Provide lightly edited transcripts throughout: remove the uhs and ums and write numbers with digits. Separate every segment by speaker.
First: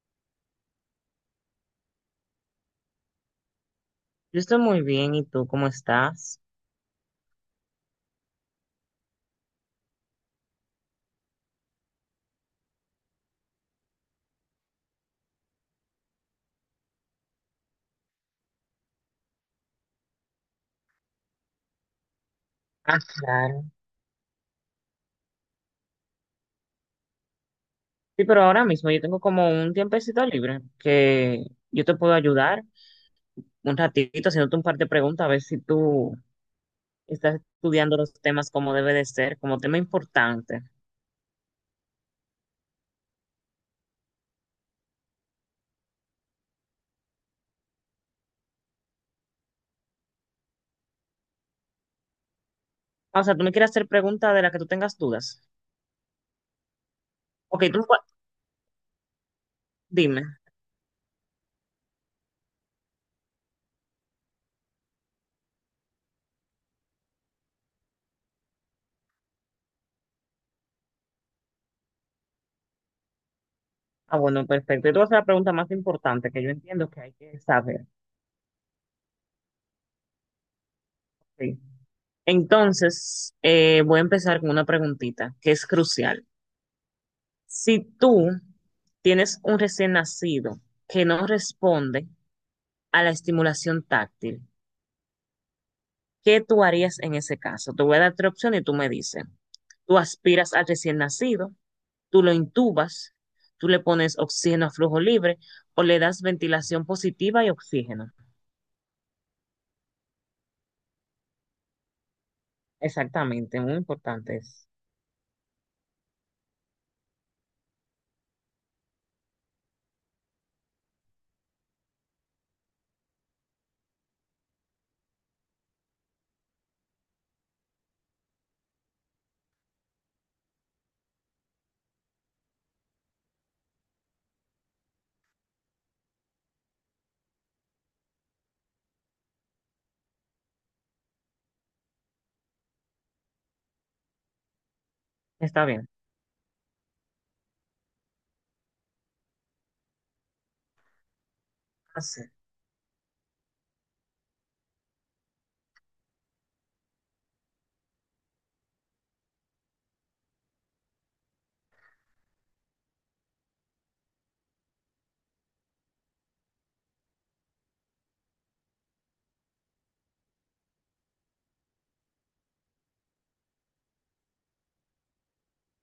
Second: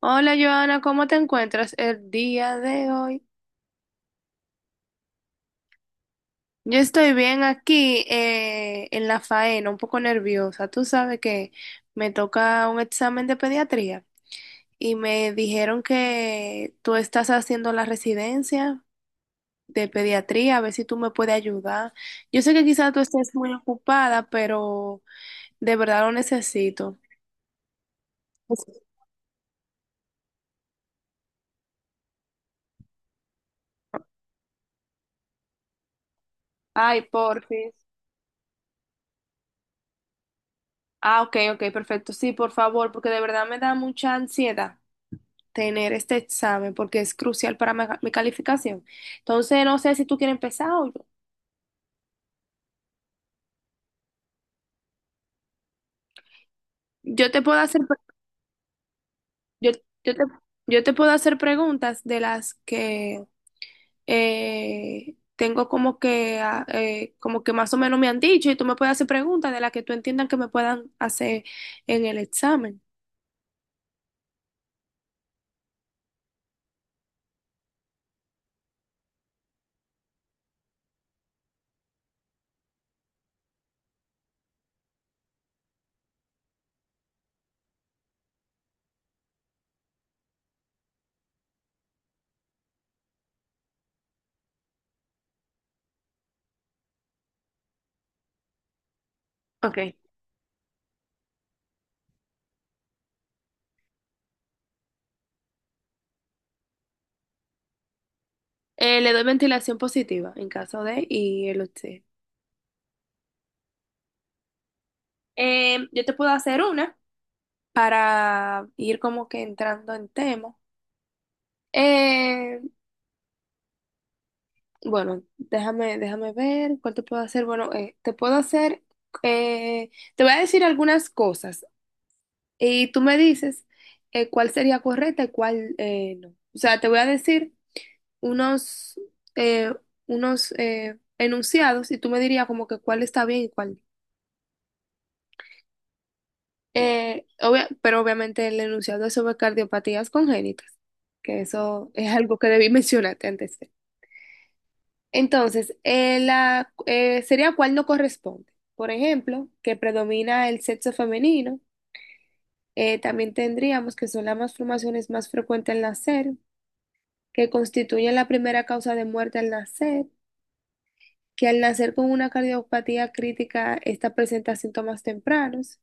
Speaker 1: Hola Joana, ¿cómo te encuentras el día de hoy?
Speaker 2: Yo estoy muy bien, ¿y tú cómo estás?
Speaker 1: Yo estoy bien aquí en la faena, un poco nerviosa. Tú sabes que me toca un examen de pediatría y me dijeron que tú estás haciendo la residencia de pediatría, a ver si tú me puedes ayudar. Yo sé que quizás
Speaker 2: Ah,
Speaker 1: tú estés muy
Speaker 2: claro.
Speaker 1: ocupada, pero de verdad lo necesito.
Speaker 2: Sí, pero ahora mismo yo tengo como un tiempecito libre que yo te puedo ayudar un ratito haciéndote un par de preguntas a ver si tú
Speaker 1: Ay,
Speaker 2: estás
Speaker 1: porfis.
Speaker 2: estudiando los temas como debe de ser, como tema importante.
Speaker 1: Ah, ok, ok, perfecto. Sí, por favor, porque de verdad me da mucha ansiedad tener este examen porque es crucial para mi calificación. Entonces, no sé si tú quieres empezar o yo.
Speaker 2: Ah, o sea, tú me quieres hacer preguntas de las que tú tengas dudas.
Speaker 1: Yo te puedo
Speaker 2: Ok,
Speaker 1: hacer, yo, yo te,
Speaker 2: dime.
Speaker 1: yo te puedo hacer preguntas de las que tengo como que, como que más o menos me han dicho y tú me puedes hacer preguntas de las que tú entiendas que me puedan hacer en el examen.
Speaker 2: Ah, bueno, perfecto. Yo te voy a hacer la pregunta más importante que yo entiendo que hay que saber. Sí. Entonces, voy a empezar con una preguntita que es crucial. Si tú tienes un recién nacido que no responde a la estimulación táctil, ¿qué tú harías en ese caso? Te voy a dar tres opciones y tú me dices.
Speaker 1: Ok.
Speaker 2: Tú aspiras al recién nacido, tú lo intubas, tú le pones oxígeno a flujo libre o le das ventilación positiva y oxígeno.
Speaker 1: Le doy ventilación positiva en caso de y el usted.
Speaker 2: Exactamente, muy importante es.
Speaker 1: Yo te puedo hacer una para ir como que entrando en tema. Eh, Bueno, déjame ver cuál te puedo hacer. Bueno, te puedo hacer, eh, te voy a decir algunas cosas y tú me dices cuál sería correcta y cuál no. O sea, te voy a decir unos, eh, unos enunciados y tú me dirías como que cuál está bien y cuál no.
Speaker 2: Está bien.
Speaker 1: Pero obviamente el enunciado es sobre cardiopatías congénitas, que eso es
Speaker 2: Así.
Speaker 1: algo que debí mencionarte antes. Entonces, sería cuál no corresponde. Por ejemplo, que predomina el sexo femenino. También tendríamos que son las malformaciones más frecuentes al nacer, que constituyen la primera causa de muerte al nacer, que al nacer con una cardiopatía crítica, esta presenta síntomas tempranos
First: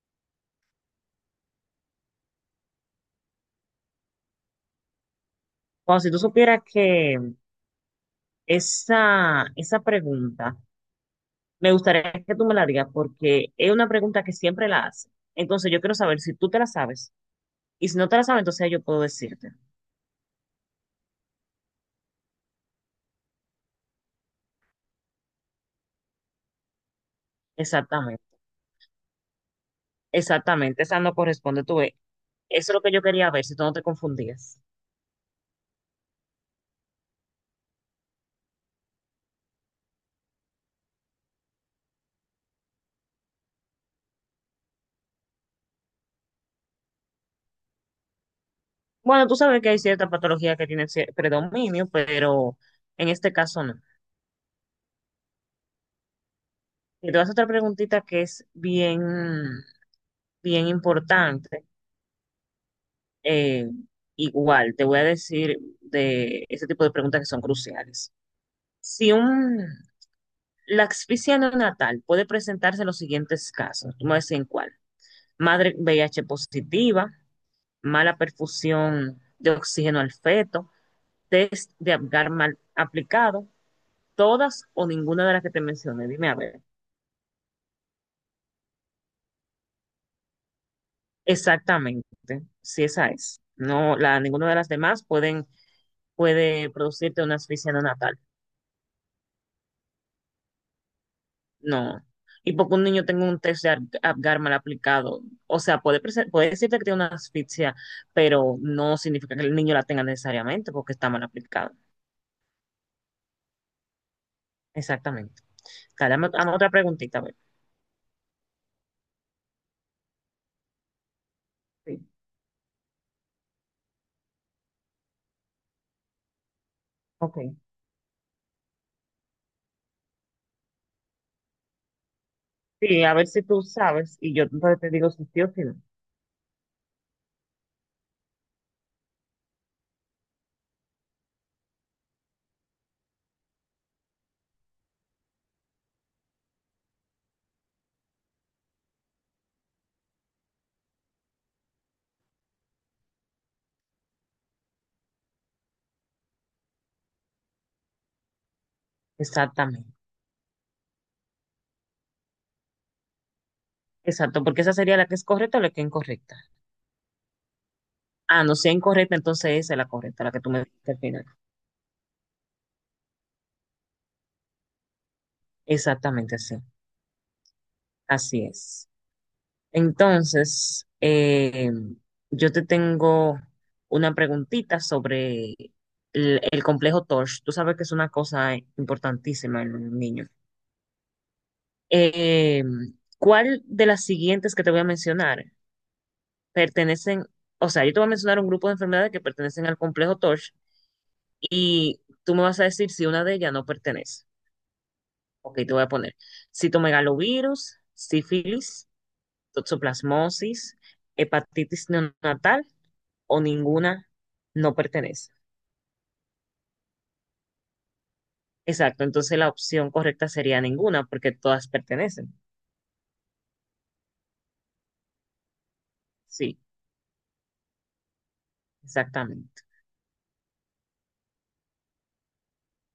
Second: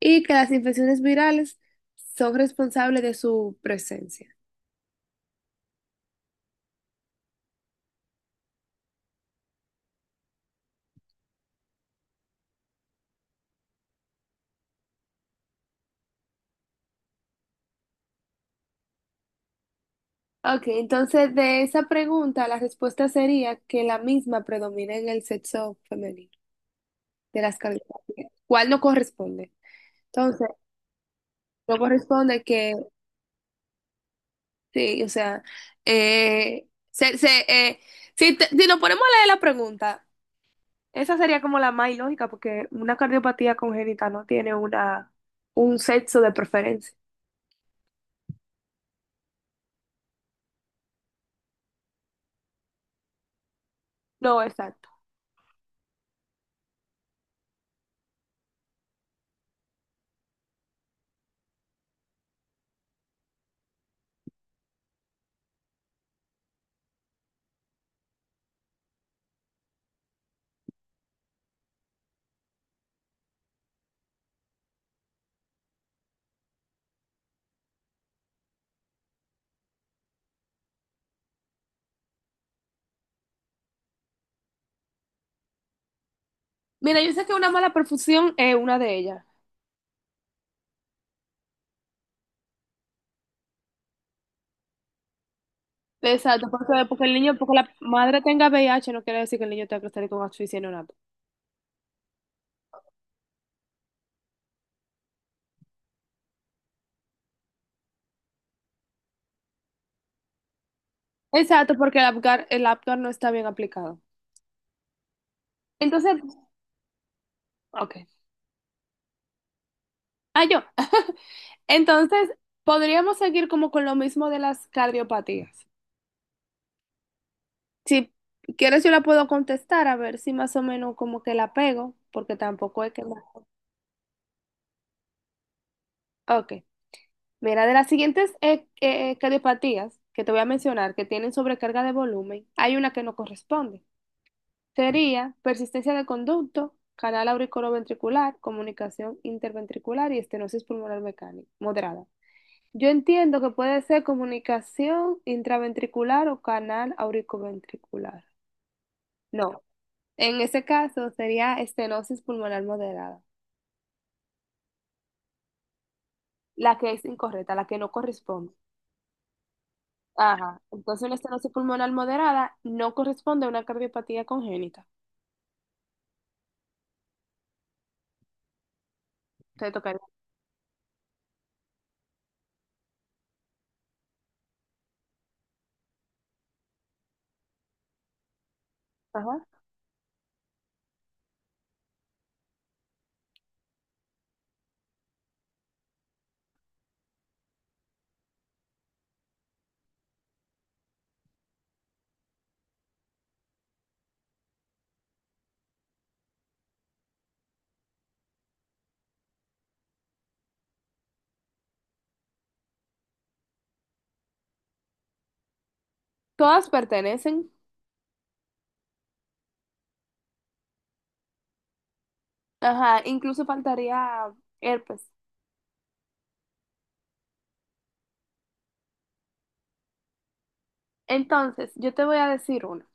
Speaker 1: y que las infecciones virales son responsables de su presencia.
Speaker 2: Bueno, si tú supieras que esa pregunta. Me gustaría que tú me la digas porque es una pregunta que siempre la hace. Entonces yo quiero saber si tú te la sabes. Y si no te la sabes, entonces yo puedo decirte.
Speaker 1: Ok, entonces de esa pregunta la respuesta sería que la misma predomina en el sexo femenino. De las
Speaker 2: Exactamente,
Speaker 1: cavidades, ¿cuál no corresponde? Entonces,
Speaker 2: exactamente. Esa no corresponde, tú
Speaker 1: no
Speaker 2: ves.
Speaker 1: corresponde
Speaker 2: Eso
Speaker 1: que,
Speaker 2: es lo que yo quería ver, si tú no te confundías.
Speaker 1: sí, o sea, eh, se, se, eh, si, si nos ponemos a leer la pregunta, esa sería como la más ilógica, porque una cardiopatía congénita no tiene una, un sexo de preferencia.
Speaker 2: Bueno, tú sabes que hay ciertas patologías que tienen predominio, pero en este caso no.
Speaker 1: No, exacto.
Speaker 2: Y te voy a hacer otra preguntita que es bien, bien importante. Eh, Igual, te voy a decir de ese tipo de preguntas que son cruciales. Si un, La asfixia neonatal puede presentarse en los siguientes casos. Tú me decís en cuál. Madre VIH positiva, mala perfusión de oxígeno al feto, test de Apgar mal aplicado, todas o ninguna de las que te mencioné. Dime a ver
Speaker 1: Mira, yo sé que una mala perfusión es una de ellas.
Speaker 2: exactamente si esa es. No, ninguna de las demás pueden,
Speaker 1: Exacto,
Speaker 2: puede
Speaker 1: porque el
Speaker 2: producirte
Speaker 1: niño,
Speaker 2: una
Speaker 1: porque la
Speaker 2: asfixia neonatal.
Speaker 1: madre tenga VIH no quiere decir que el niño tenga que salir con asfixia neonatal.
Speaker 2: No. Y porque un niño tenga un test de Apgar mal aplicado, o sea, puede decirte que tiene una asfixia, pero no significa que el niño la tenga necesariamente porque está mal aplicado.
Speaker 1: Exacto, porque el Apgar no está bien aplicado.
Speaker 2: Exactamente. Dale,
Speaker 1: Entonces,
Speaker 2: dame, dame otra preguntita, a ver.
Speaker 1: ok. Ah, yo.
Speaker 2: Sí,
Speaker 1: Entonces, podríamos seguir como con lo mismo de las cardiopatías.
Speaker 2: ok.
Speaker 1: Si quieres, yo la puedo contestar a ver si más o menos como que la pego, porque tampoco hay
Speaker 2: Sí,
Speaker 1: que
Speaker 2: a
Speaker 1: no.
Speaker 2: ver si tú sabes y yo entonces te digo si sí o si no.
Speaker 1: Ok. Mira, de las siguientes cardiopatías que te voy a mencionar que tienen sobrecarga de volumen, hay una que no corresponde. Sería persistencia de conducto, canal auriculoventricular, comunicación interventricular y estenosis pulmonar mecánica moderada. Yo entiendo que puede ser comunicación intraventricular o canal auriculoventricular. No,
Speaker 2: Exactamente.
Speaker 1: en ese caso sería estenosis pulmonar moderada,
Speaker 2: Exacto, porque esa sería la que es correcta o la que es incorrecta.
Speaker 1: la que es incorrecta, la que no
Speaker 2: Ah,
Speaker 1: corresponde.
Speaker 2: no, si es incorrecta, entonces esa es la correcta, la que tú me
Speaker 1: Ajá,
Speaker 2: dijiste al
Speaker 1: entonces una
Speaker 2: final.
Speaker 1: estenosis pulmonar moderada no corresponde a una cardiopatía congénita.
Speaker 2: Exactamente, sí. Así es.
Speaker 1: Te tocaría.
Speaker 2: Entonces, yo te tengo una preguntita sobre el complejo TORCH. Tú sabes que es una cosa
Speaker 1: Ajá.
Speaker 2: importantísima en un niño. Eh, ¿Cuál de las siguientes que te voy a mencionar pertenecen? O sea, yo te voy a mencionar un grupo de enfermedades que pertenecen al complejo TORCH y tú me vas a decir si una de ellas no pertenece. Ok, te voy a poner citomegalovirus, sífilis, toxoplasmosis, hepatitis neonatal o ninguna no pertenece.
Speaker 1: Todas pertenecen.
Speaker 2: Exacto, entonces la opción correcta sería ninguna, porque todas pertenecen.
Speaker 1: Ajá, incluso faltaría herpes.
Speaker 2: Sí, exactamente.
Speaker 1: Entonces, yo te voy a decir una.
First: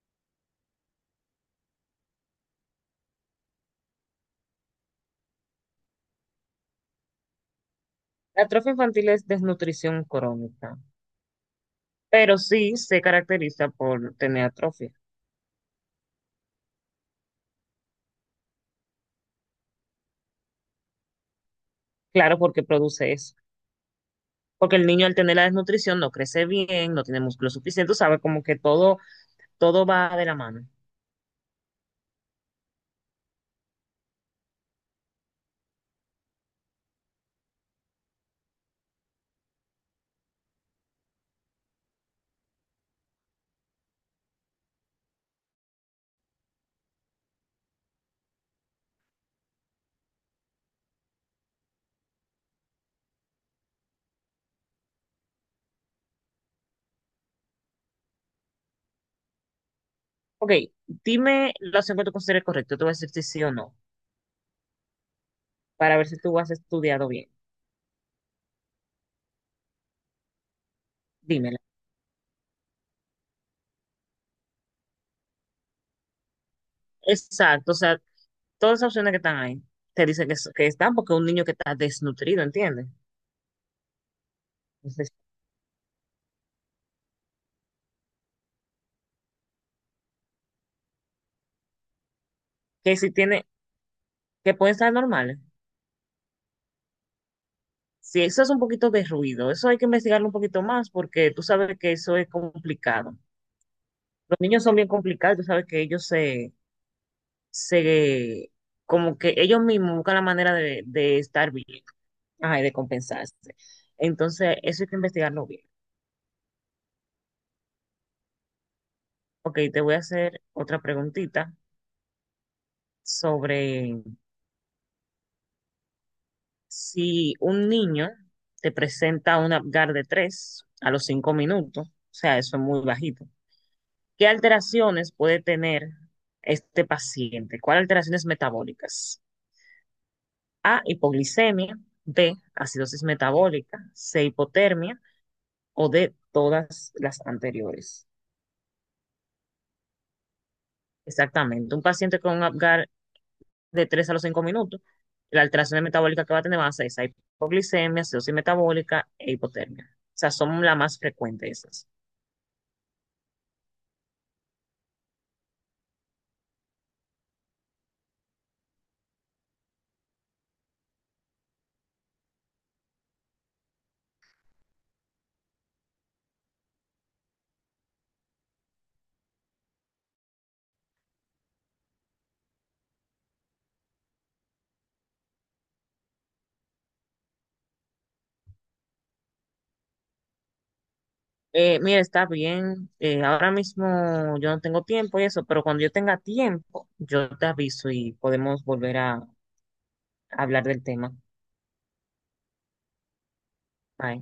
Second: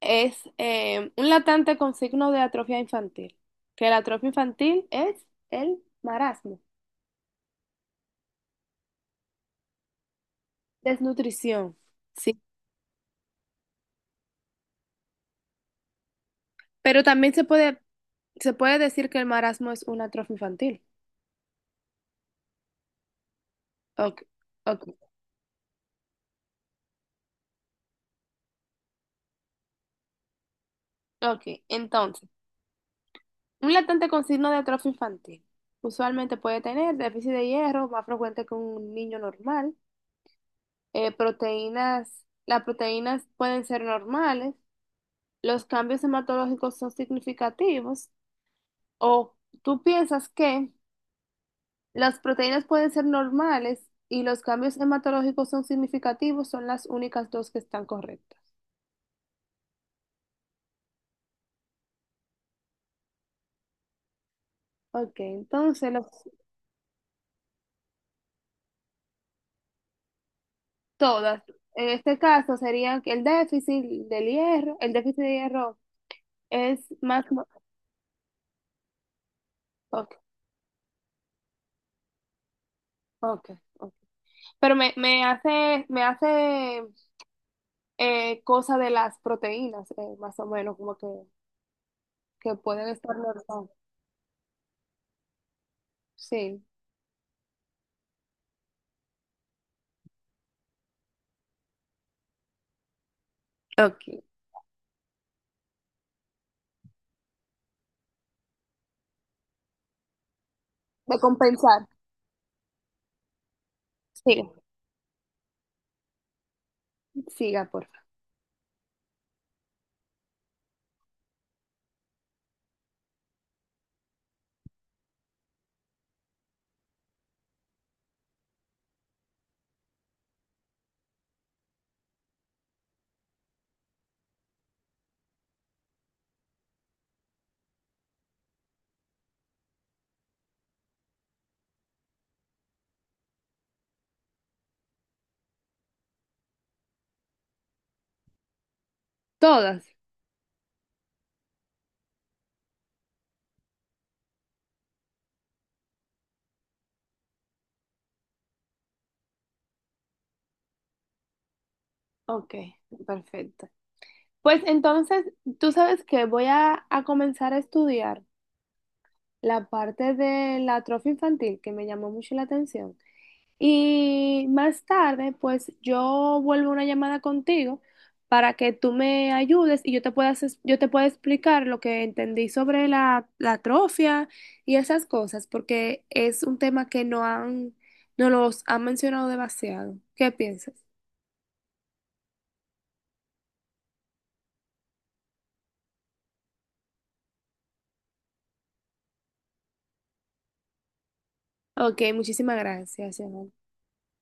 Speaker 1: Es un latente con signo de atrofia infantil, que la atrofia infantil es el marasmo,
Speaker 2: La atrofia infantil es desnutrición crónica,
Speaker 1: desnutrición,
Speaker 2: pero
Speaker 1: sí.
Speaker 2: sí se caracteriza por tener atrofia.
Speaker 1: Pero también se puede decir que el marasmo es una atrofia infantil.
Speaker 2: Claro, porque produce eso.
Speaker 1: Ok,
Speaker 2: Porque
Speaker 1: ok,
Speaker 2: el niño al tener la desnutrición no crece bien, no tiene músculo suficiente, sabe como que todo, todo va de la mano.
Speaker 1: ok. Entonces, un latente con signo de atrofia infantil usualmente puede tener déficit de hierro, más frecuente que un niño normal, las proteínas pueden ser normales, los cambios hematológicos son significativos. O tú piensas que las proteínas pueden ser normales y los cambios hematológicos son significativos, son las únicas dos que están correctas.
Speaker 2: Ok, dime la opción que tú consideres correcta, te voy a decir si sí o no,
Speaker 1: Ok, entonces
Speaker 2: para ver si tú has estudiado bien.
Speaker 1: todas.
Speaker 2: Dímela.
Speaker 1: En este caso serían que el déficit del hierro, el déficit de hierro es más
Speaker 2: Exacto, o sea, todas esas opciones que están ahí, te
Speaker 1: ok,
Speaker 2: dicen que, que están porque un niño que está desnutrido, ¿entiendes?
Speaker 1: ok, ok. Pero
Speaker 2: Entonces,
Speaker 1: me hace cosa de las proteínas, más o menos, como que pueden
Speaker 2: que si
Speaker 1: estar
Speaker 2: tiene,
Speaker 1: normales.
Speaker 2: que pueden estar normales.
Speaker 1: Sí,
Speaker 2: Si eso es un poquito de ruido, eso hay que investigarlo un poquito más porque tú sabes que eso es complicado.
Speaker 1: ok.
Speaker 2: Los niños son bien complicados, tú sabes que se, como que ellos mismos buscan la manera de,
Speaker 1: De
Speaker 2: de estar bien,
Speaker 1: compensar.
Speaker 2: ajá, y de compensarse.
Speaker 1: Sí.
Speaker 2: Entonces, eso hay que investigarlo bien.
Speaker 1: Siga, porfa.
Speaker 2: Ok, te voy a hacer otra preguntita sobre. Si un niño te presenta un Apgar de 3 a los 5 minutos, o sea, eso es muy bajito, ¿qué alteraciones puede tener este paciente? ¿Cuáles alteraciones metabólicas? A, hipoglicemia, B, acidosis metabólica, C, hipotermia o D, todas las anteriores.
Speaker 1: Todas.
Speaker 2: Exactamente, un paciente con un Apgar de 3 a los 5 minutos, la alteración metabólica que va a tener va a ser esa, hipoglicemia, acidosis metabólica e hipotermia. O sea, son las más frecuentes esas.
Speaker 1: Ok, perfecto. Pues entonces, tú sabes que voy a comenzar a estudiar la parte de la atrofia infantil que me llamó mucho la atención. Y más tarde, pues yo vuelvo a una llamada contigo para que tú me ayudes y yo te pueda, yo te pueda explicar lo que entendí sobre la atrofia y esas cosas, porque es un tema que no los han mencionado demasiado. ¿Qué piensas?
Speaker 2: Mira, está bien. Ahora mismo yo no tengo tiempo y eso, pero cuando yo tenga tiempo, yo te aviso y podemos volver a hablar del tema.
Speaker 1: Ok, muchísimas gracias, Emanuel.
Speaker 2: Bye.